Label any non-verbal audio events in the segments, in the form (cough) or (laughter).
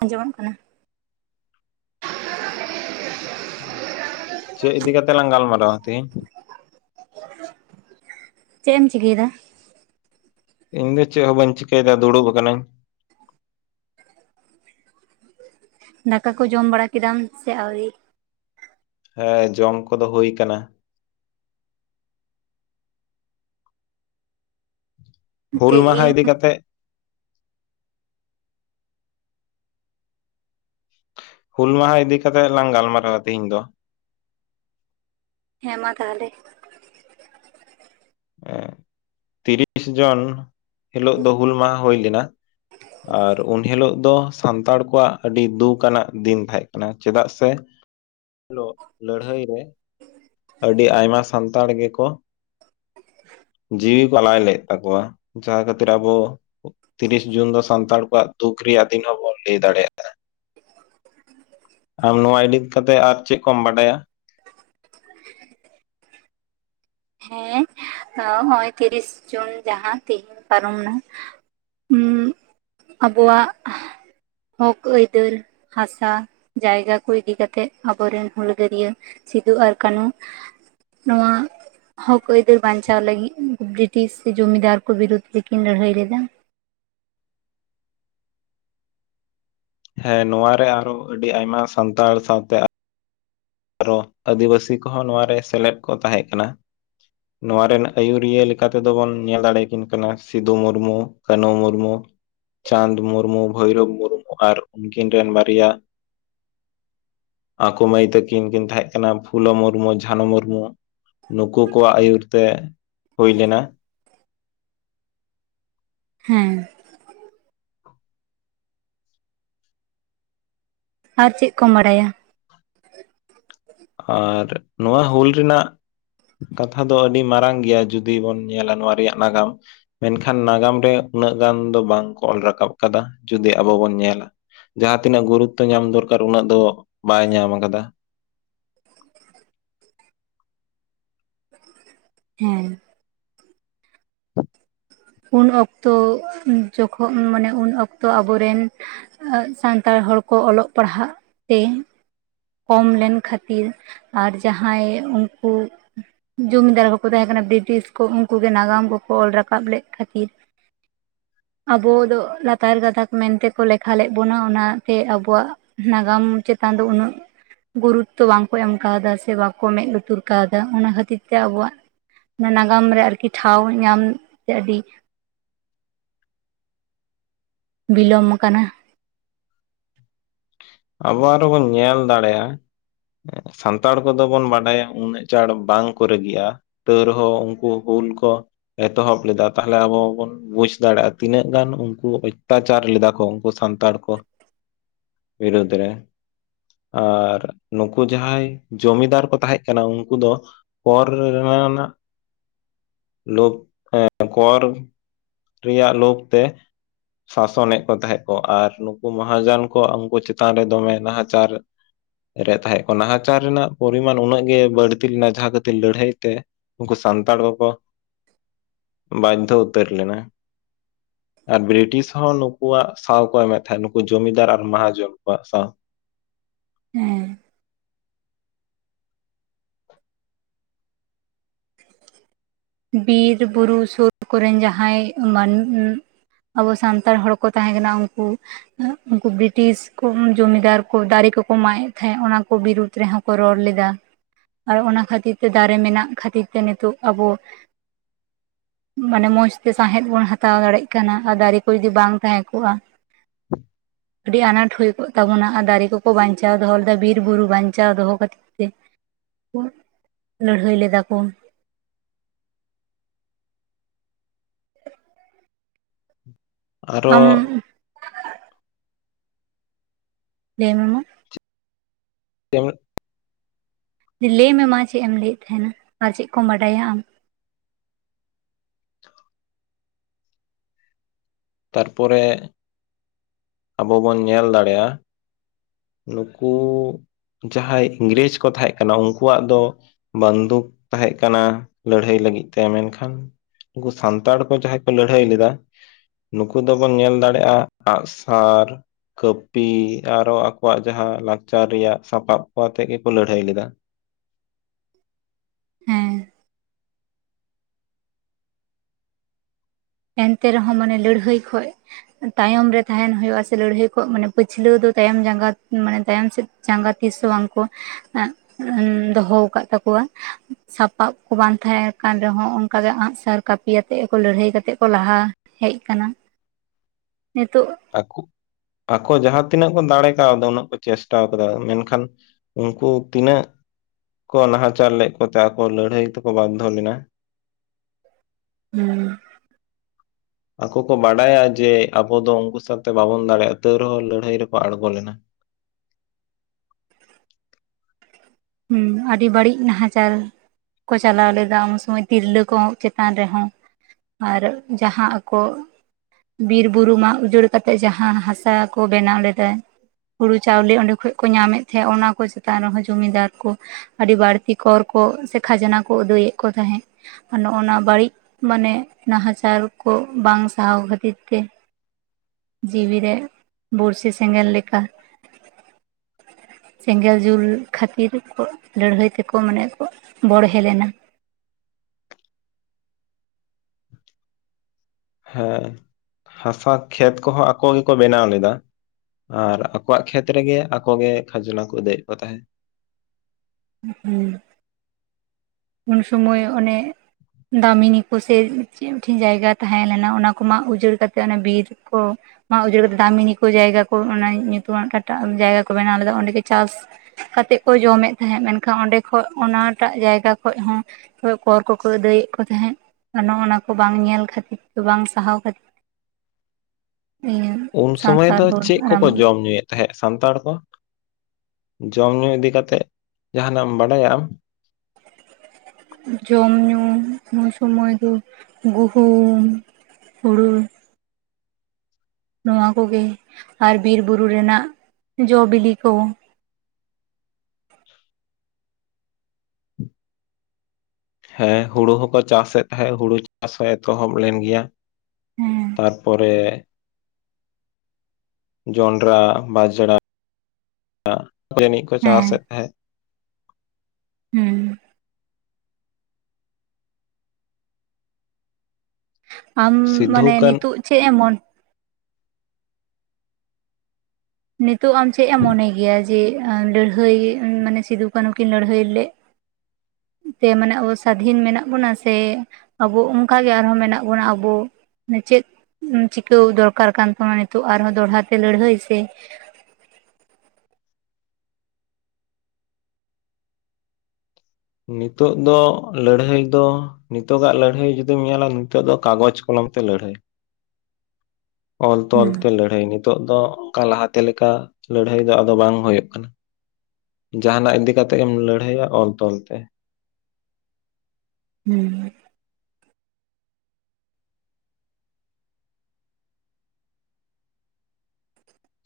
ᱟᱸᱡᱚᱢᱟᱢ ᱠᱟᱱᱟ (unintelligible) ᱪᱮᱫ ᱤᱫᱤ ᱠᱟᱛᱮ ᱞᱟᱝ ᱜᱟᱞᱢᱟᱜᱼᱟ ᱛᱮᱦᱤᱧ? ᱪᱮᱫ ᱮᱢ ᱪᱤᱠᱟᱹᱭᱮᱫᱟ? ᱤᱧ ᱫᱚ ᱪᱮᱫ ᱦᱚᱸ ᱵᱟᱹᱧ ᱪᱤᱠᱟᱹᱭᱮᱫᱟ ᱫᱩᱲᱩᱵ ᱟᱠᱟᱱᱟᱹᱧ᱾ ᱫᱟᱠᱟ ᱠᱚ ᱡᱚᱢ ᱵᱟᱲᱟ ᱠᱮᱫᱟᱢ ᱥᱮ ᱟᱹᱣᱨᱤ? ᱦᱮᱸ ᱡᱚᱢ ᱠᱚᱫᱚ ᱦᱩᱭ ᱠᱟᱱᱟ᱾ ᱦᱩᱞ ᱢᱟᱦᱟ ᱛᱮᱦᱮᱧ ᱤᱫᱤ ᱠᱟᱛᱮᱫ? ᱦᱩᱞ ᱢᱟᱦᱟ ᱤᱫᱤ ᱠᱟᱛᱮᱜ ᱞᱟᱝ ᱜᱟᱞᱢᱟᱨᱟᱣᱟ ᱛᱮᱦᱤᱧ ᱫᱚ᱾ ᱦᱮᱸ ᱢᱟ ᱛᱟᱦᱚᱞᱮ᱾ ᱛᱤᱨᱤᱥ ᱡᱩᱱ ᱦᱤᱞᱳᱜ ᱫᱚ ᱦᱩᱞ ᱢᱟᱦᱟ ᱦᱩᱭ ᱞᱮᱱᱟ ᱟᱨ ᱩᱱ ᱦᱤᱞᱳᱜ ᱫᱚ ᱥᱟᱱᱛᱟᱲ ᱠᱚᱣᱟᱜ ᱟᱹᱰᱤ ᱫᱩᱠ ᱟᱱᱟᱜ ᱫᱤᱱ ᱛᱟᱦᱮᱸ ᱠᱟᱱᱟ ᱪᱮᱫᱟᱜ ᱥᱮ ᱦᱮᱞᱳ, ᱞᱟᱹᱲᱦᱟᱹᱭ ᱨᱮ ᱟᱹᱰᱤ ᱟᱭᱢᱟ ᱥᱟᱱᱛᱟᱲ ᱜᱮᱠᱚ ᱡᱤᱣᱤ ᱠᱚ ᱟᱞᱟᱭ ᱞᱮᱫ ᱛᱟᱠᱚᱣᱟ ᱡᱟᱦᱟᱸ ᱠᱷᱟᱹᱛᱤᱨ ᱟᱵᱚ ᱛᱤᱨᱤᱥ ᱡᱩᱱ ᱫᱚ ᱥᱟᱱᱛᱟᱲ ᱠᱚᱣᱟᱜ ᱫᱩᱠ ᱨᱮᱭᱟᱜ ᱫᱤᱱ ᱦᱚᱸᱵᱚᱱ ᱞᱟᱹᱭ ᱫᱟᱲᱮᱭᱟᱜᱼᱟ ᱠᱟᱱᱟ᱾ ᱟᱢ ᱱᱚᱣᱟ ᱤᱰᱤᱠ ᱠᱟᱛᱮ ᱟᱨ ᱪᱮᱫ ᱠᱚᱢ ᱵᱟᱰᱟᱭᱟ? ᱦᱮᱸ ᱱᱚᱜᱼᱭ ᱛᱤᱨᱤᱥ ᱡᱩᱱ ᱡᱟᱦᱟᱸᱟᱸ ᱛᱮᱦᱮᱧ ᱯᱟᱨᱚᱢᱱᱟ᱾ ᱦᱸ ᱟᱵᱚᱣᱟᱜ ᱦᱚᱠ ᱟᱹᱭᱫᱟᱹᱨ ᱦᱟᱥᱟ ᱡᱟᱭᱜᱟ ᱠᱚ ᱤᱫᱤ ᱠᱟᱛᱮᱫ ᱟᱵᱚᱨᱮᱱ ᱦᱩᱞᱜᱟᱹᱨᱤᱭᱟᱹ ᱥᱤᱫᱩ ᱟᱨ ᱠᱟᱹᱱᱦᱩ ᱱᱚᱣᱟ ᱦᱚᱸᱠ ᱟᱹᱭᱫᱟᱹᱨ ᱵᱟᱧᱪᱟᱣ ᱞᱟᱹᱜᱤᱫ ᱵᱨᱤᱴᱤᱥ ᱥᱮ ᱡᱩᱚᱢᱤᱫᱟᱨ ᱠᱚ ᱵᱤᱨᱩᱫ ᱨᱮᱠᱤᱱ ᱞᱟᱹᱲᱦᱟᱹᱭ ᱞᱮᱫᱟ᱾ ᱦᱮᱸ ᱱᱚᱶᱟᱮ ᱟᱨᱚ ᱟᱹᱰᱤ ᱟᱭᱢᱟ ᱥᱟᱱᱛᱟᱲ ᱥᱟᱶᱛᱮ ᱟᱨᱚ ᱟᱹᱫᱤᱵᱟᱹᱥᱤ ᱠᱚᱦᱚᱸ ᱱᱚᱣᱟ ᱨᱮ ᱥᱮᱞᱮᱫ ᱠᱚ ᱛᱟᱦᱮᱸ ᱠᱟᱱᱟ᱾ ᱱᱚᱣᱟ ᱨᱮᱱ ᱟᱹᱭᱩᱨᱤᱭᱟᱹ ᱞᱮᱠᱟ ᱛᱮᱫᱚ ᱵᱚᱱ ᱧᱮᱞ ᱫᱟᱲᱮᱭᱟᱠᱤᱱ ᱠᱟᱱᱟ ᱥᱤᱫᱩ ᱢᱩᱨᱢᱩ ᱠᱟᱹᱱᱦᱩ ᱢᱩᱨᱢᱩ᱾ ᱪᱟᱸᱫᱽ ᱢᱩᱨᱢᱩ ᱵᱷᱳᱭᱨᱳᱚᱵ ᱢᱩᱨᱢᱩ ᱟᱨ ᱩᱱᱠᱤᱱ ᱨᱮᱱ ᱵᱟᱨᱭᱟ ᱟᱠᱚ ᱢᱟᱹᱭ ᱛᱟᱹᱠᱤᱱ ᱠᱤᱱ ᱛᱟᱦᱮᱸ ᱠᱟᱱᱟ ᱯᱷᱩᱞᱚ ᱢᱩᱨᱢᱩ ᱡᱷᱟᱱᱚ ᱢᱩᱨᱢᱩ᱾ ᱱᱩᱠᱩ ᱠᱚᱣᱟᱜ ᱟᱹᱭᱩᱨ ᱛᱮ ᱦᱩᱭ ᱞᱮᱱᱟ᱾ ᱦᱮᱸ᱾ ᱟᱨ ᱪᱮᱫ ᱠᱚᱢ ᱵᱟᱲᱟᱭᱟ? ᱟᱨ ᱱᱚᱣᱟ ᱦᱩᱞ ᱨᱮᱱᱟᱜ ᱠᱟᱛᱷᱟ ᱫᱚ ᱟᱹᱰᱤ ᱢᱟᱨᱟᱝ ᱜᱮᱭᱟ, ᱡᱩᱫᱤ ᱵᱚᱱ ᱧᱮᱞᱟ ᱱᱚᱣᱟ ᱨᱮᱭᱟᱜ ᱱᱟᱜᱟᱢ᱾ ᱢᱮᱱᱠᱷᱟᱱ ᱱᱟᱜᱟᱢ ᱨᱮ ᱩᱱᱟᱹᱜ ᱜᱟᱱ ᱫᱚ ᱵᱟᱝ ᱠᱚ ᱚᱞ ᱨᱟᱠᱟᱵ ᱠᱟᱫᱟ, ᱡᱩᱫᱤ ᱟᱵᱚ ᱵᱚᱱ ᱧᱮᱞᱟ᱾ ᱡᱟᱦᱟᱸ ᱛᱤᱱᱟᱹᱜ ᱜᱩᱨᱩᱛᱛᱚ ᱧᱟᱢ ᱫᱚᱨᱠᱟᱨ ᱩᱱᱟᱹᱜ ᱫᱚ ᱵᱟᱭ ᱧᱟᱢ ᱠᱟᱫᱟ᱾ ᱦᱮᱸ ᱩᱱ ᱚᱠᱛᱚ ᱡᱚᱠᱷᱚᱱ ᱢᱟᱱᱮ ᱩᱱ ᱚᱠᱛᱚ ᱟᱵᱚᱨᱮᱱ ᱥᱟᱱᱛᱟᱲ ᱦᱚᱲᱠᱚ ᱚᱞᱚᱜ ᱯᱟᱲᱦᱟᱜ ᱛᱮ ᱠᱚᱢ ᱞᱮᱱ ᱠᱷᱟᱹᱛᱤᱨ ᱟᱨ ᱡᱟᱦᱟᱸᱭ ᱩᱝᱠᱩ ᱡᱚᱢᱤᱫᱟᱨ ᱠᱚᱠᱚ ᱛᱟᱦᱮᱸ ᱠᱟᱱᱟ ᱵᱨᱤᱴᱤᱥ ᱠᱚ ᱩᱝᱠᱩ ᱜᱮ ᱱᱟᱜᱟᱢ ᱠᱚᱠᱚ ᱚᱞ ᱨᱟᱠᱟᱵ ᱞᱮᱫ ᱠᱷᱟᱹᱛᱤᱨ ᱟᱵᱚ ᱫᱚ ᱞᱟᱛᱟᱨ ᱜᱟᱛᱟᱠ ᱢᱮᱱᱛᱮᱠᱚ ᱞᱮᱠᱷᱟ ᱞᱮᱫ ᱵᱚᱱᱟ ᱚᱱᱟᱛᱮ ᱟᱵᱚᱣᱟᱜ ᱱᱟᱜᱟᱢ ᱪᱮᱛᱟᱱ ᱫᱚ ᱩᱱᱟᱹᱜ ᱜᱩᱨᱩᱛᱛᱚ ᱵᱟᱝᱠᱚ ᱮᱢ ᱠᱟᱣᱫᱟ ᱥᱮ ᱵᱟᱠᱚ ᱢᱮᱸᱫ ᱞᱩᱛᱩᱨ ᱠᱟᱣᱫᱟ ᱚᱱᱟ ᱠᱷᱟᱹᱛᱤᱨ ᱛᱮ ᱟᱵᱚᱣᱟᱜ ᱚᱱᱟ ᱱᱟᱜᱟᱢ ᱨᱮ ᱟᱨᱠᱤ ᱴᱷᱟᱶ ᱧᱟᱢ ᱛᱮ ᱟᱹᱰᱤ ᱵᱤᱞᱚᱢ ᱟᱠᱟᱱᱟ᱾ ᱟᱵᱚ ᱟᱨᱚᱵᱚᱱ ᱧᱮᱞ ᱫᱟᱲᱮᱜ-ᱟ ᱥᱟᱱᱛᱟᱲ ᱠᱚᱫᱚ ᱵᱚᱱ ᱵᱟᱰᱟᱭᱟ ᱩᱱᱟᱹᱜ ᱪᱟᱬ ᱵᱟᱝᱠᱚ ᱨᱟᱹᱜᱤᱜ-ᱟ᱾ ᱛᱟᱹᱣ ᱨᱮᱦᱚᱸ ᱩᱝᱠᱩ ᱦᱩᱞ ᱠᱚ ᱮᱛᱚᱦᱚᱵ ᱞᱮᱫᱟ ᱛᱟᱦᱟᱞᱮ ᱟᱵᱚ ᱵᱚᱱ ᱵᱩᱡ ᱫᱟᱲᱮᱜ-ᱟ ᱛᱤᱱᱟᱹᱜ ᱜᱟᱱ ᱩᱝᱠᱩ ᱚᱛᱛᱟᱪᱟᱨ ᱞᱮᱫᱟ ᱠᱚ ᱩᱱᱠᱩ ᱥᱟᱱᱛᱟᱲ ᱠᱚ ᱵᱤᱨᱩᱫᱽ ᱨᱮ᱾ ᱟᱨ ᱱᱩᱠᱩ ᱡᱟᱦᱟᱸᱭ ᱡᱚᱢᱤᱫᱟᱨ ᱠᱚ ᱛᱟᱦᱮᱸᱜ ᱠᱟᱱᱟ ᱩᱱᱠᱩ ᱫᱚ (unintelligible) ᱨᱮᱭᱟᱜ ᱞᱳᱵᱽ ᱛᱮ ᱥᱟᱥᱚᱱᱮᱜ ᱠᱚ ᱛᱟᱦᱮᱸᱜ ᱠᱚ, ᱟᱨ ᱱᱩᱠᱩ ᱢᱚᱦᱟᱡᱟᱱ ᱠᱚ ᱠᱩ ᱪᱮᱛᱟᱱ ᱨᱮ ᱫᱚᱢᱮ ᱱᱟᱦᱟᱪᱟᱨ ᱨᱮ ᱛᱟᱦᱮᱸ ᱠᱚ ᱱᱟᱦᱟᱪᱟᱨ ᱨᱮᱱᱟᱜ ᱯᱚᱨᱤᱢᱟᱱ ᱩᱱᱟᱹᱜ ᱜᱮ ᱵᱟᱹᱲᱛᱤ ᱞᱮᱱᱟ ᱡᱟᱦᱟᱸ ᱠᱷᱟᱹᱛᱤᱨ ᱞᱟᱹᱲᱦᱟᱹᱭ ᱛᱮ ᱩᱝᱠᱩ ᱥᱟᱱᱛᱟᱲ ᱠᱚᱠᱚ ᱵᱟᱡᱫᱷᱳ ᱩᱛᱟᱹᱨ ᱞᱮᱱᱟ᱾ ᱟᱨ ᱵᱨᱤᱴᱤᱥ ᱦᱚᱸ ᱱᱩᱠᱩᱣᱟᱜ ᱥᱟᱶ ᱠᱚ ᱮᱢᱮᱫ ᱛᱟᱦᱮᱸᱜ ᱱᱩᱠᱩ ᱡᱚᱢᱤᱫᱟᱨ ᱟᱨ ᱢᱟᱦᱟᱡᱚᱱ ᱠᱚᱣᱟᱜ ᱥᱟᱶ᱾ ᱦᱮᱸ ᱵᱤᱨ ᱵᱩᱨᱩ ᱥᱳᱨ ᱠᱚᱨᱮᱱ ᱡᱟᱦᱟᱸᱭ ᱢᱟᱹᱱ ᱟᱵᱚ ᱥᱟᱱᱛᱟᱲ ᱦᱚᱲᱠᱚ ᱛᱟᱦᱮᱸ ᱠᱟᱱᱟ ᱩᱝᱠᱩ ᱩᱝᱠᱩ ᱵᱨᱤᱴᱤᱥ ᱠᱳᱢ ᱡᱚᱢᱤᱫᱟᱨ ᱠᱚ ᱫᱟᱨᱮ ᱠᱚᱠᱚ ᱢᱟᱜᱮᱫ ᱛᱟᱦᱮᱸᱜ ᱚᱱᱟ ᱠᱚ ᱵᱤᱨᱩᱫᱽ ᱨᱮᱦᱚᱸ ᱠᱚ ᱨᱚᱲ ᱞᱮᱫᱟ᱾ ᱟᱨ ᱚᱱᱟ ᱠᱷᱟᱹᱛᱤᱨ ᱛᱮ ᱫᱟᱨᱮ ᱢᱮᱱᱟᱜ ᱠᱷᱟᱹᱛᱤᱨ ᱛᱮ ᱱᱤᱛᱳᱜ ᱟᱵᱚ ᱢᱟᱱᱮ ᱢᱚᱸᱡᱽᱛᱮ ᱥᱟᱸᱦᱮᱫ ᱵᱚᱱ ᱦᱟᱛᱟᱣ ᱫᱟᱲᱮᱜ ᱠᱟᱱᱟ ᱟᱨ ᱫᱟᱨᱮ ᱠᱚ ᱡᱩᱫᱤ ᱵᱟᱝ ᱛᱟᱦᱮᱸ ᱠᱚᱜ-ᱟ ᱟᱹᱰᱤ ᱟᱱᱟᱴ ᱦᱩᱭ ᱠᱚᱜ ᱛᱟᱵᱚᱱᱟ ᱟᱨ ᱫᱟᱨᱮ ᱠᱚᱠᱚ ᱵᱟᱧᱪᱟᱣ ᱫᱚᱦᱚ ᱞᱮᱫᱟ ᱵᱤᱨ ᱵᱩᱨᱩ ᱵᱟᱧᱪᱟᱣ ᱫᱚᱦᱚ ᱠᱟᱛᱮ ᱛᱮ ᱠᱩ ᱞᱟᱹᱲᱦᱟᱹᱭ ᱞᱮᱫᱟ ᱠᱚ᱾ ᱟᱨᱚ ᱟᱢ ᱞᱟᱹᱭ ᱢᱮ ᱢᱟ᱾ (unintelligible) ᱞᱟᱹᱭ ᱢᱮ ᱢᱟ ᱪᱮᱫ ᱮᱢ ᱞᱟᱹᱭᱮᱫ ᱛᱟᱦᱮᱱᱟ, ᱟᱨ ᱪᱮᱫ ᱠᱚᱢ ᱵᱟᱰᱟᱭᱟ ᱟᱢ? ᱛᱟᱨᱯᱚᱨᱮ ᱟᱵᱚ ᱵᱚᱱ ᱧᱮᱞ ᱫᱟᱹᱲᱮᱜ-ᱟ ᱱᱩᱠᱩ ᱡᱟᱦᱟᱸᱭ ᱤᱝᱨᱮᱡᱽ ᱠᱚ ᱛᱟᱦᱮᱸ ᱠᱟᱱᱟ ᱩᱱᱠᱩᱣᱟᱜ ᱫᱚ ᱵᱟᱱᱫᱩᱠ ᱛᱟᱦᱮᱸ ᱠᱟᱱᱟ ᱞᱟᱹᱲᱦᱟᱹᱭ ᱞᱟᱹᱜᱤᱫ ᱛᱮ ᱢᱮᱱᱠᱷᱟᱱ ᱩᱝᱠᱩ ᱥᱟᱱᱛᱟᱲ ᱠᱚ ᱡᱟᱦᱟᱸᱭ ᱠᱚ ᱞᱟᱹᱲᱦᱟᱹᱭ ᱞᱮᱫᱟ ᱱᱩᱠᱩ ᱫᱚᱵᱚᱱ ᱧᱮᱞ ᱫᱟᱲᱮᱜ-ᱟ ᱟᱜ ᱥᱟᱨ ᱠᱟᱹᱯᱤ ᱟᱨᱚ ᱟᱠᱚᱣᱟᱜ ᱡᱟᱦᱟᱸ ᱞᱟᱠᱪᱟᱨ ᱨᱮᱭᱟᱜ ᱥᱟᱯᱟᱵ ᱠᱚ ᱟᱛᱮᱫ ᱜᱮ ᱠᱚ ᱞᱟᱹᱲᱦᱟᱹᱭ ᱞᱮᱫᱟ᱾ ᱦᱮᱸ ᱮᱱᱛᱮ ᱨᱮᱦᱚᱸ ᱢᱟᱱᱮ ᱞᱟᱹᱲᱦᱟᱹᱭ ᱠᱷᱚᱡ ᱛᱟᱭᱚᱢ ᱨᱮ ᱛᱟᱦᱮᱱ ᱦᱩᱭᱩᱜᱼᱟ ᱥᱮ ᱞᱟᱹᱲᱦᱟᱹᱭ ᱠᱚ ᱢᱟᱱᱮ ᱯᱟᱹᱪᱷᱞᱟᱹᱣ ᱫᱚ ᱛᱟᱭᱚᱢ ᱡᱟᱸᱜᱟ ᱢᱟᱱᱮ ᱛᱟᱭᱚᱢ ᱥᱮᱫ ᱡᱟᱸᱜᱟ ᱛᱤᱥᱦᱚᱸ ᱵᱟᱝᱠᱚ (unintelligible) ᱫᱚᱦᱚ ᱟᱠᱟᱫ ᱛᱟᱠᱩᱣᱟ ᱥᱟᱯᱟᱵ ᱠᱩ ᱵᱟᱝ ᱛᱟᱦᱮᱸ ᱠᱟᱱ ᱨᱮᱦᱚᱸ ᱚᱱᱠᱟ ᱜᱮ ᱟᱜᱼᱥᱟᱨ ᱠᱟᱹᱯᱤ ᱟᱛᱮ ᱞᱟᱹᱲᱦᱟᱹᱭ ᱠᱟᱛᱮᱜ ᱠᱚ ᱞᱟᱦᱟ ᱦᱮᱡ ᱠᱟᱱᱟ ᱱᱤᱛᱚᱜ ᱟᱠᱚ ᱟᱠᱚ ᱡᱟᱦᱟᱸ ᱛᱤᱱᱟᱹᱜ ᱠᱚ ᱫᱟᱲᱮ ᱠᱟᱣᱫᱟ ᱩᱱᱟᱹᱜ ᱠᱚ ᱪᱮᱥᱴᱟ ᱠᱟᱫᱟ ᱢᱮᱱᱠᱷᱟᱱ ᱩᱱᱠᱩ ᱛᱤᱱᱟᱹᱜ ᱠᱚ ᱱᱟᱦᱟᱪᱟᱨ ᱞᱮᱫ ᱠᱚᱛᱮ ᱟᱠᱚ ᱞᱟᱹᱲᱦᱟᱹᱭ ᱛᱮᱠᱚ ᱵᱟᱫᱽᱫᱷᱚ ᱞᱮᱱᱟ ᱦᱩᱸ ᱟᱠᱚ ᱠᱚ ᱵᱟᱰᱟᱭᱟ ᱡᱮ ᱟᱵᱚ ᱫᱚ ᱩᱱᱠᱩ ᱥᱟᱶᱛᱮ ᱵᱟᱵᱚᱱ ᱫᱟᱲᱮᱜᱼᱟ, ᱛᱟᱣ ᱨᱮᱦᱚᱸ ᱞᱟᱹᱲᱦᱟᱹᱭ ᱨᱮᱠᱚ ᱟᱬᱜᱚ ᱞᱮᱱᱟ ᱦᱩᱸ ᱟᱹᱰᱤ ᱵᱟᱹᱲᱤᱡ ᱱᱟᱦᱟᱪᱟᱨ ᱠᱚ ᱪᱟᱞᱟᱣ ᱞᱮᱫᱟ ᱩᱱ ᱥᱚᱢᱚᱭ ᱛᱤᱨᱞᱟᱹ ᱠᱚ ᱪᱮᱛᱟᱱ ᱨᱮᱦᱚᱸ ᱟᱨ ᱡᱟᱦᱟᱸ ᱟᱠᱚ ᱵᱤᱨ ᱵᱩᱨᱩ ᱢᱟᱜ ᱩᱡᱟᱹᱲ ᱠᱟᱛᱮᱜ ᱡᱟᱦᱟᱸ ᱦᱟᱥᱟ ᱠᱚ ᱵᱮᱱᱟᱣ ᱞᱮᱫᱟᱭ ᱦᱩᱲᱩ ᱪᱟᱣᱞᱮ ᱚᱸᱰᱮ ᱠᱷᱚᱡ ᱠᱚ ᱧᱟᱢᱮᱫ ᱛᱟᱦᱮᱸᱜ ᱚᱱᱟ ᱠᱚ ᱪᱮᱛᱟᱱ ᱨᱮᱦᱚᱸ ᱡᱩᱢᱤᱫᱟᱨ ᱠᱚ ᱟᱰᱤ ᱵᱟᱹᱲᱛᱤ ᱠᱚᱨ ᱠᱚ ᱥᱮ ᱠᱷᱟᱡᱽᱱᱟ ᱠᱚ ᱟᱹᱫᱟᱹᱭᱮᱫ ᱠᱚ ᱛᱟᱦᱮᱸᱫ ᱱᱚᱜ-ᱱᱚᱣᱟ ᱵᱟᱹᱲᱤᱡ ᱢᱟᱱᱮ ᱱᱟᱦᱟᱪᱟᱨ ᱠᱚ ᱵᱟᱝ ᱥᱟᱦᱟᱣ ᱠᱷᱟᱹᱛᱤᱨ ᱛᱮ ᱡᱤᱣᱤ ᱨᱮ ᱵᱳᱨᱥᱮ ᱥᱮᱸᱜᱮᱞ ᱞᱮᱠᱟ ᱥᱮᱸᱜᱮᱞ ᱡᱩᱞ ᱠᱷᱟᱹᱛᱤᱨ ᱞᱟᱹᱲᱦᱟᱹᱭ ᱛᱮᱠᱚ ᱢᱟᱱᱮ ᱠᱚ ᱵᱚᱲᱦᱮ ᱞᱮᱱᱟ ᱦᱮᱸ ᱦᱟᱸᱥᱟ ᱠᱷᱮᱛ ᱠᱚᱦᱚᱸ ᱟᱠᱚ ᱜᱮᱠᱚ ᱵᱮᱱᱟᱣ ᱞᱮᱫᱟ ᱟᱨ ᱟᱠᱚᱣᱟᱜ ᱠᱷᱮᱛ ᱨᱮᱜᱮ ᱟᱠᱚᱜᱮ ᱠᱷᱟᱡᱽᱱᱟ ᱠᱚ ᱟᱹᱫᱟᱹᱭᱮᱫ ᱠᱚ ᱛᱟᱦᱮᱸᱫ ᱦᱩᱸ ᱩᱱ ᱥᱚᱢᱚᱭ ᱚᱱᱮ ᱫᱟᱢᱤᱱᱤᱠᱳ ᱥᱮ ᱪᱮᱫ (unintelligible) ᱴᱷᱮᱱ ᱡᱟᱭᱜᱟ ᱛᱟᱦᱮᱸ ᱞᱮᱱᱟ ᱚᱱᱟ ᱠᱚ ᱢᱟᱜ ᱩᱡᱟᱹᱲ ᱠᱟᱛᱮᱫ ᱚᱱᱮ ᱵᱤᱨ ᱠᱚ ᱢᱟᱜ ᱩᱡᱟᱹᱲ ᱠᱟᱛᱮ ᱫᱟᱢᱤᱱᱤᱠᱳ ᱡᱟᱭᱜᱟ ᱠᱚ ᱚᱱᱟ ᱧᱩᱛᱩᱢᱟᱱ ᱢᱤᱫ (unintelligible) ᱡᱟᱭᱜᱟ ᱠᱚ ᱵᱮᱱᱟᱣ ᱞᱮᱫᱟ ᱚᱸᱰᱮ ᱜᱮ ᱪᱟᱥ ᱠᱟᱛᱮᱫ ᱠᱚ ᱡᱚᱢᱮᱫ ᱛᱟᱦᱮᱸᱫ ᱢᱮᱱᱠᱷᱟᱱ ᱚᱸᱰᱮ ᱠᱷᱚᱱ ᱚᱱᱟ ᱴᱟᱜ ᱡᱟᱭᱜᱟ ᱠᱷᱚᱡ ᱦᱚᱸ (unintelligible) ᱠᱚᱨ ᱠᱚᱠᱚ ᱟᱹᱫᱟᱹᱭᱮᱫ ᱠᱚ ᱛᱟᱦᱮᱸᱫ ᱱᱚᱜᱼᱚᱭ ᱚᱱᱟ ᱠᱚ ᱵᱟᱝ ᱧᱮᱞ ᱠᱷᱟᱹᱛᱤᱨ ᱵᱟᱝ ᱥᱟᱦᱟᱣ ᱠᱷᱟᱹᱛᱤᱨ ᱤᱭᱟᱹ ᱩᱱ ᱥᱚᱢᱚᱭ ᱥᱟᱱᱛᱟᱲ ᱫᱚ ᱦᱚᱲ ᱪᱮᱫ ᱠᱚᱠᱚ ᱡᱚᱢ ᱧᱩᱭᱮᱫ? ᱛᱟᱦᱮᱸᱫ ᱥᱟᱱᱛᱟᱲ ᱠᱚ ᱡᱚᱢ ᱧᱩ ᱤᱫᱤ ᱠᱟᱛᱮ ᱡᱟᱦᱟᱸᱱᱟᱜ ᱮᱢ ᱵᱟᱰᱟᱭᱟ ᱟᱢ? ᱡᱚᱢ ᱧᱩ ᱩᱱ ᱥᱚᱢᱚᱭ ᱫᱚ ᱜᱩᱦᱩᱢ ᱦᱩᱲᱩ ᱱᱚᱣᱟ ᱠᱚᱜᱮ ᱟᱨ ᱵᱤᱨ ᱵᱩᱨᱩ ᱨᱮᱱᱟᱜ ᱡᱚ ᱵᱤᱞᱤ ᱠᱚ ᱦᱮᱸ ᱦᱩᱲᱩ ᱦᱚᱸᱠᱚ ᱪᱟᱥᱮᱫ ᱛᱟᱦᱮᱸᱫ ᱦᱩᱲᱩ ᱪᱟᱥ ᱦᱚᱸ ᱮᱛᱚᱦᱚᱵ ᱞᱮᱱ ᱜᱮᱭᱟ ᱦᱮᱸ ᱛᱟᱨᱯᱚᱨᱮ ᱡᱚᱱᱰᱨᱟ ᱵᱟᱡᱽᱲᱟ (inaudible) ᱡᱟᱹᱱᱤᱡ ᱠᱚ ᱦᱮᱸ ᱪᱟᱥᱮᱫ ᱛᱟᱦᱮᱸᱫ ᱦᱩᱸ ᱟᱢ ᱥᱤᱫᱷᱩ ᱢᱟᱱᱮ ᱠᱟᱹᱱᱩ ᱱᱤᱛᱩᱜ ᱪᱮᱫ ᱮᱢᱚᱱ ᱱᱤᱛᱚᱜ ᱟᱢ ᱪᱮᱫ ᱮᱢ ᱢᱚᱱᱮ ᱜᱮᱭᱟ ᱡᱮ ᱞᱟᱹᱲᱦᱟᱹᱭ ᱢᱟᱱᱮ ᱥᱤᱫᱩ ᱠᱟᱹᱱᱦᱩ ᱠᱤᱱ ᱞᱟᱹᱲᱦᱟᱹᱭ ᱞᱮᱫ ᱛᱮ ᱢᱟᱱᱮ ᱟᱵᱚ ᱥᱟᱫᱷᱤᱱ ᱢᱮᱱᱟᱜ ᱵᱚᱱᱟ ᱥᱮ ᱟᱵᱚ ᱚᱱᱠᱟᱜᱮ ᱟᱨᱦᱚᱸ ᱢᱮᱱᱟᱜ ᱵᱚᱱᱟ ᱟᱵᱚ ᱮ ᱪᱮᱫ ᱪᱤᱠᱟᱹᱣ ᱫᱚᱨᱠᱟᱨ ᱠᱟᱱ ᱛᱟᱢᱟ ᱱᱤᱛᱚᱜ ᱟᱨᱦᱚᱸ ᱫᱚᱲᱦᱟ ᱛᱮ ᱞᱟᱹᱲᱦᱟᱹᱭ ᱥᱮ (unintelligible) ᱱᱤᱛᱚᱜ ᱫᱚ ᱞᱟᱹᱲᱦᱟᱹᱭ ᱫᱚ ᱱᱤᱛᱚᱜᱟᱜ ᱞᱟᱹᱲᱦᱟᱹᱭ ᱡᱩᱫᱤᱢ ᱧᱮᱞᱟ ᱱᱤᱛᱚᱜ ᱫᱚ ᱠᱟᱜᱚᱡᱽ ᱠᱚᱞᱚᱢ ᱛᱮ ᱞᱟᱹᱲᱦᱟᱹᱭ ᱚᱞ ᱦᱩᱸ ᱛᱚᱞᱛᱮ ᱞᱟᱹᱲᱦᱟᱹᱭ ᱱᱤᱛᱚᱜ ᱫᱚ ᱚᱱᱠᱟ ᱞᱟᱦᱟᱛᱮ ᱞᱮᱠᱟ ᱞᱟᱹᱲᱦᱟᱹᱭ ᱫᱚ ᱟᱫᱚ ᱵᱟᱝ ᱦᱳᱭᱳᱜ ᱠᱟᱱᱟ ᱡᱟᱦᱟᱱᱟᱜ ᱤᱫᱤ ᱠᱟᱛᱮᱜ ᱮᱢ ᱞᱟᱹᱲᱦᱟᱹᱭᱟ ᱚᱞ ᱛᱚᱞ ᱛᱮᱼᱼ (unintelligible)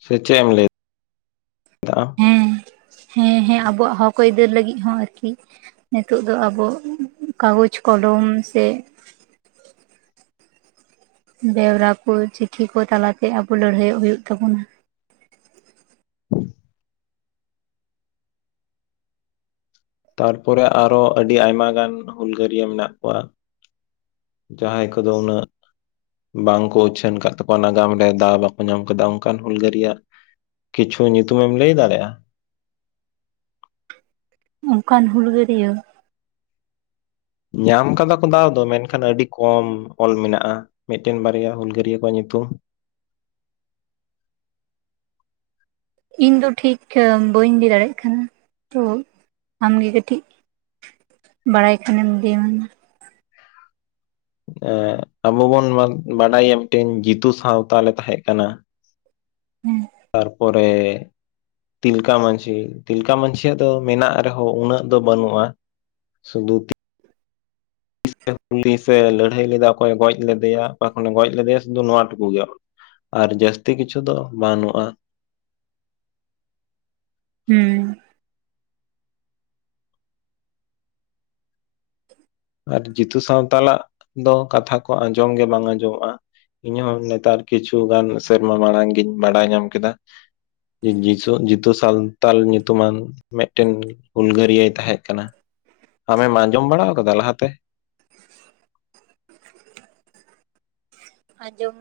ᱥᱮ ᱪᱮ ᱮᱢ ᱞᱟᱭᱼᱼ ᱦᱮᱸ ᱦᱮᱸ ᱦᱮᱸ ᱟᱵᱚᱣᱟᱜ ᱦᱚᱠ ᱟᱹᱭᱤᱫᱟᱹᱨ ᱞᱟᱹᱜᱤᱫ ᱦᱚᱸ ᱟᱨᱠᱤ ᱱᱤᱛᱚᱜ ᱫᱚ ᱟᱵᱚ ᱠᱟᱜᱚᱡᱽ ᱠᱚᱞᱚᱢ ᱥᱮᱼᱼ ᱵᱮᱣᱨᱟ ᱠᱚ ᱪᱤᱴᱷᱤ ᱠᱚ ᱛᱟᱞᱟᱛᱮ ᱟᱵᱩ ᱞᱟᱹᱲᱦᱟᱹᱭᱚᱜ ᱦᱩᱭᱩᱜ ᱛᱟᱵᱩᱱᱟ᱾ (unintelligible) ᱛᱟᱨᱯᱚᱨᱮ ᱟᱨᱚ ᱟᱹᱰᱤ ᱟᱭᱢᱟ ᱜᱟᱱ ᱦᱩᱞᱜᱟᱹᱨᱤᱭᱟᱹ ᱢᱮᱱᱟᱜ ᱠᱚᱣᱟ᱾ ᱡᱟᱦᱟᱸᱭ ᱠᱚᱫᱚ ᱩᱱᱟᱹᱜᱼᱼ ᱵᱟᱝᱠᱚ ᱩᱪᱷᱟᱹᱱ ᱟᱠᱟᱫ ᱛᱟᱠᱚᱣᱟ ᱱᱟᱜᱟᱢ ᱨᱮ ᱫᱟᱣ ᱵᱟᱠᱚ ᱧᱟᱢ ᱟᱠᱟᱫᱟ ᱚᱱᱠᱟᱱ ᱦᱩᱞᱜᱟᱹᱨᱟᱜ ᱠᱤᱪᱷᱩ ᱧᱩᱛᱩᱢᱮᱢ ᱞᱟᱹᱭ ᱫᱟᱲᱮᱭᱟᱜᱼᱟ᱾ ᱚᱱᱠᱟᱱ ᱦᱩᱞᱜᱟᱹᱨᱤᱭᱟᱹ᱾ ᱧᱟᱢ ᱟᱠᱟᱫᱟ ᱠᱚ ᱫᱟᱣ ᱫᱚ ᱢᱮᱱᱠᱷᱟᱱ ᱟᱹᱰᱤ ᱠᱚᱢ ᱚᱞ ᱢᱮᱱᱟᱜᱼᱟ᱾ ᱢᱤᱫᱴᱮᱱ ᱵᱟᱨᱭᱟ ᱦᱩᱞᱜᱟᱹᱨᱭᱟᱹ ᱠᱚᱣᱟᱜ ᱧᱩᱛᱩᱢᱼᱼ ᱤᱧ ᱫᱚ ᱴᱷᱤᱠ ᱵᱟᱹᱧ ᱞᱟᱭ ᱫᱟᱲᱮᱭᱟᱜ ᱠᱟᱱᱟ ᱛᱚ ᱟᱢᱜᱮ ᱠᱟᱹᱴᱤᱡᱼᱼ ᱵᱟᱲᱟᱭ ᱠᱷᱟᱱᱮᱢ ᱞᱟᱹᱭ ᱢᱮ ᱦᱟᱸ᱾ ᱮ ᱟᱵᱚ ᱵᱚᱱ ᱵᱟᱰᱟᱭᱟ ᱢᱤᱫᱴᱮᱱ ᱡᱤᱛᱩ ᱥᱟᱶᱛᱟᱞ ᱞᱮ ᱛᱟᱦᱮᱸ ᱠᱟᱱᱟ᱾ ᱦᱮᱸ ᱛᱟᱨᱯᱚᱨᱮᱼᱼ ᱛᱤᱞᱠᱟ ᱢᱟᱺᱡᱷᱤ ᱛᱤᱞᱠᱟ ᱢᱟᱹᱡᱷᱤᱭᱟᱜ ᱫᱚ ᱢᱮᱱᱟᱜ ᱨᱮᱦᱚᱸ ᱩᱱᱟᱹᱜ ᱫᱚ ᱵᱟᱹᱱᱩᱜᱼᱟ᱾ ᱥᱫᱚᱛᱼᱼ (inaudible) ᱞᱟᱹᱲᱦᱟᱹᱭ ᱞᱮᱫᱟ ᱚᱠᱚᱭᱮ ᱜᱚᱡ ᱞᱮᱫᱮᱭᱟ ᱚᱠᱟ ᱠᱷᱚᱱᱮ ᱜᱚᱡ ᱞᱮᱫᱮᱭᱟ ᱥᱩᱫᱷᱩ ᱱᱚᱣᱟ ᱴᱩᱠᱩ ᱜᱮᱼᱼ ᱟᱨ ᱡᱟᱹᱥᱛᱤ ᱠᱤᱪᱷᱩ ᱫᱚ ᱵᱟᱹᱱᱩᱜᱼᱟ᱾ ᱦᱚᱸ ᱟᱨ ᱡᱤᱛᱩ ᱥᱟᱶᱛᱟᱞᱟᱜ ᱫᱚ ᱠᱟᱛᱷᱟ ᱠᱚ ᱟᱸᱡᱚᱢ ᱜᱮ ᱵᱟᱝ ᱟᱸᱡᱚᱢᱚᱜᱼᱟ᱾ ᱤᱧ ᱦᱚ ᱱᱮᱛᱟᱨ ᱠᱤᱪᱷᱩᱜᱟᱱ ᱥᱮᱨᱢᱟ ᱢᱟᱲᱟᱝ ᱜᱤᱧ ᱵᱟᱲᱟᱭ ᱧᱟᱢ ᱠᱮᱫᱟ᱾ ᱡᱤᱥᱩ ᱡᱤᱛᱩ ᱥᱟᱱᱛᱟᱞ ᱧᱩᱛᱩᱢᱟᱱ ᱢᱤᱫᱴᱮᱱ ᱦᱩᱞᱜᱟᱹᱨᱤᱭᱟᱹᱟᱭ ᱛᱟᱦᱮᱸ ᱠᱟᱱᱟ᱾ ᱟᱢᱮᱢ ᱟᱸᱡᱚᱢ ᱵᱟᱲᱟᱣ ᱟᱠᱟᱫᱟ ᱞᱟᱦᱟᱛᱮᱼᱼ ᱟᱸᱡᱚᱢ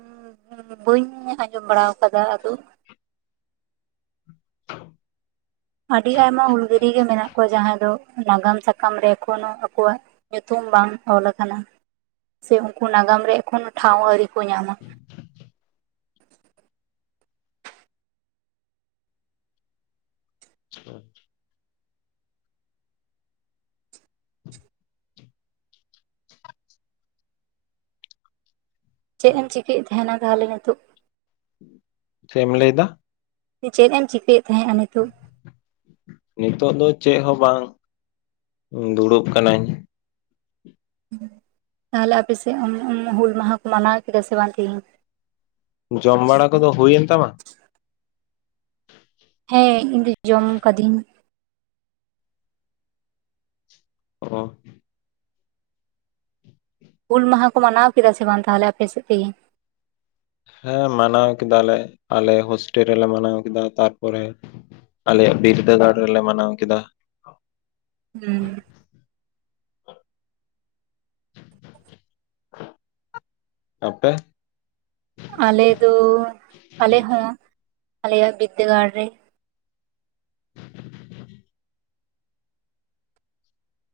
ᱵᱟᱹᱧ ᱟᱸᱡᱚᱢ ᱵᱟᱲᱟᱣ ᱟᱠᱟᱫᱟ ᱟᱫᱚᱼᱼ ᱟᱹᱰᱤ ᱟᱭᱢᱟ ᱦᱩᱞᱜᱟᱹᱨᱤᱭᱟᱹ ᱜᱮ ᱢᱮᱱᱟᱜ ᱠᱚᱣᱟ ᱡᱟᱦᱟᱸᱭ ᱫᱚ ᱱᱟᱜᱟᱢ ᱥᱟᱠᱟᱢ ᱨᱮᱠᱷᱱᱚ ᱟᱠᱚᱣᱟᱜᱼᱼ ᱧᱩᱛᱩᱢ ᱵᱟᱝ ᱚᱞ ᱟᱠᱟᱱᱟ ᱥᱮ ᱩᱱᱠᱩ ᱱᱟᱜᱟᱢ ᱨᱮ ᱮᱠᱷᱚᱱ ᱴᱷᱟᱶ ᱟᱹᱣᱨᱤ ᱠᱚ ᱧᱟᱢᱟ᱾ (unintelligible) ᱪᱮᱫ ᱮᱢ ᱪᱤᱠᱟᱹᱭᱮᱫ ᱛᱟᱦᱮᱱᱟ ᱛᱟᱦᱚᱞᱮ ᱱᱤᱛᱚᱜᱼᱼ ᱪᱮᱢ ᱞᱟᱹᱭ ᱫᱟ᱾ ᱪᱮᱫ ᱮᱢ ᱪᱤᱠᱟᱹᱭᱮᱫ ᱛᱟᱦᱮᱸᱜᱼᱟ ᱱᱤᱛᱚᱜᱼᱼᱼ ᱱᱤᱛᱚᱜ ᱫᱚ ᱪᱮᱫ ᱦᱚᱸ ᱵᱟᱝ ᱫᱩᱲᱩᱵ ᱠᱟᱱᱟᱹᱧᱼᱼ ᱛᱟᱦᱚᱞᱮ ᱟᱯᱮᱥᱮᱫ ᱦᱩᱞ ᱢᱟᱦᱟ ᱠᱚ ᱢᱟᱱᱟᱣ ᱠᱮᱫᱟ ᱥᱮ ᱵᱟᱝ ᱛᱤᱦᱤᱧᱼᱼ ᱡᱚᱢ ᱵᱟᱲᱟ ᱠᱚᱫᱚ ᱦᱩᱭᱮᱱ ᱛᱟᱢᱟ᱾ ᱦᱮᱸ ᱤᱧᱫᱚ ᱡᱚᱢ ᱠᱟᱫᱤᱧᱼᱼ ᱚ ᱦᱩᱞ ᱢᱟᱦᱟ ᱠᱚ ᱢᱟᱱᱟᱣ ᱠᱮᱫᱟ ᱥᱮ ᱵᱟᱝ ᱛᱟᱦᱚᱞᱮ ᱟᱯᱮ ᱥᱮᱫ ᱛᱤᱦᱮᱧᱼᱼ ᱦᱮᱸ ᱢᱟᱱᱟᱣ ᱠᱮᱫᱟᱞᱮ ᱟᱞᱮ ᱦᱳᱥᱴᱮᱞ ᱨᱮᱞᱮ ᱢᱟᱱᱟᱣ ᱠᱮᱫᱟ ᱛᱟᱨᱯᱚᱨᱮ ᱟᱞᱮᱭᱟᱜ ᱵᱤᱨᱫᱟᱹᱜᱟᱲ ᱨᱮᱞᱮ ᱢᱟᱱᱟᱣ ᱠᱮᱫᱟ᱾ ᱦᱩᱸ ᱟᱯᱮ ᱟᱞᱮ ᱫᱚ ᱟᱞᱮ ᱦᱚᱸ ᱟᱞᱮᱭᱟᱜ ᱵᱤᱫᱟᱹᱜᱟᱲ ᱨᱮᱼᱼ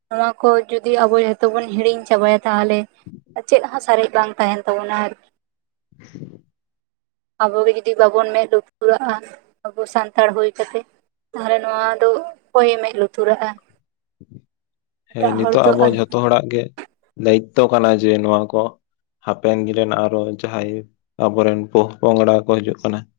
ᱱᱚᱣᱟ ᱠᱚ ᱡᱩᱫᱤ ᱟᱵᱚ ᱡᱚᱛᱚ ᱵᱚᱱ ᱦᱤᱲᱤᱧ ᱪᱟᱵᱟᱭᱟ ᱛᱟᱦᱞᱮ ᱪᱮᱫ ᱦᱚᱸ ᱥᱟᱨᱮᱡ ᱵᱟᱝ ᱛᱟᱦᱮᱱ ᱛᱟᱵᱚᱱᱟ ᱟᱨᱠᱤ᱾ (inaudible) ᱟᱵᱚᱜᱮ ᱡᱩᱚᱫᱤ ᱵᱟᱵᱚᱱ ᱢᱮᱸᱫ ᱞᱩᱛᱩᱨᱟᱜᱼᱟ ᱟᱵᱚ ᱥᱟᱱᱛᱟᱲ ᱦᱩᱭ ᱠᱟᱛᱮᱜ᱾ ᱛᱟᱦᱞᱮ ᱱᱚᱣᱟ ᱫᱚ ᱚᱠᱚᱭᱮ ᱢᱮᱫ ᱞᱩᱛᱩᱨᱟᱜᱼᱟ᱾ ᱦᱮᱸ ᱮᱴᱟᱜ ᱦᱚᱲ ᱱᱤᱛᱚᱜ ᱫᱚ ᱟᱵᱚ ᱟᱨ ᱡᱷᱚᱛᱚ ᱦᱚᱲᱟᱜ ᱜᱮ ᱫᱟᱭᱤᱛᱛᱚ ᱠᱟᱱᱟ ᱡᱮ ᱱᱚᱣᱟ ᱠᱚ ᱦᱟᱯᱮᱱ ᱫᱤᱱ ᱨᱮᱱ ᱟᱨᱚ ᱡᱟᱦᱟᱸᱭ ᱟᱵᱚᱨᱮᱱ ᱯ ᱯᱚᱝᱲᱟ ᱠᱚ ᱦᱤᱡᱩᱜ ᱠᱟᱱᱟ ᱾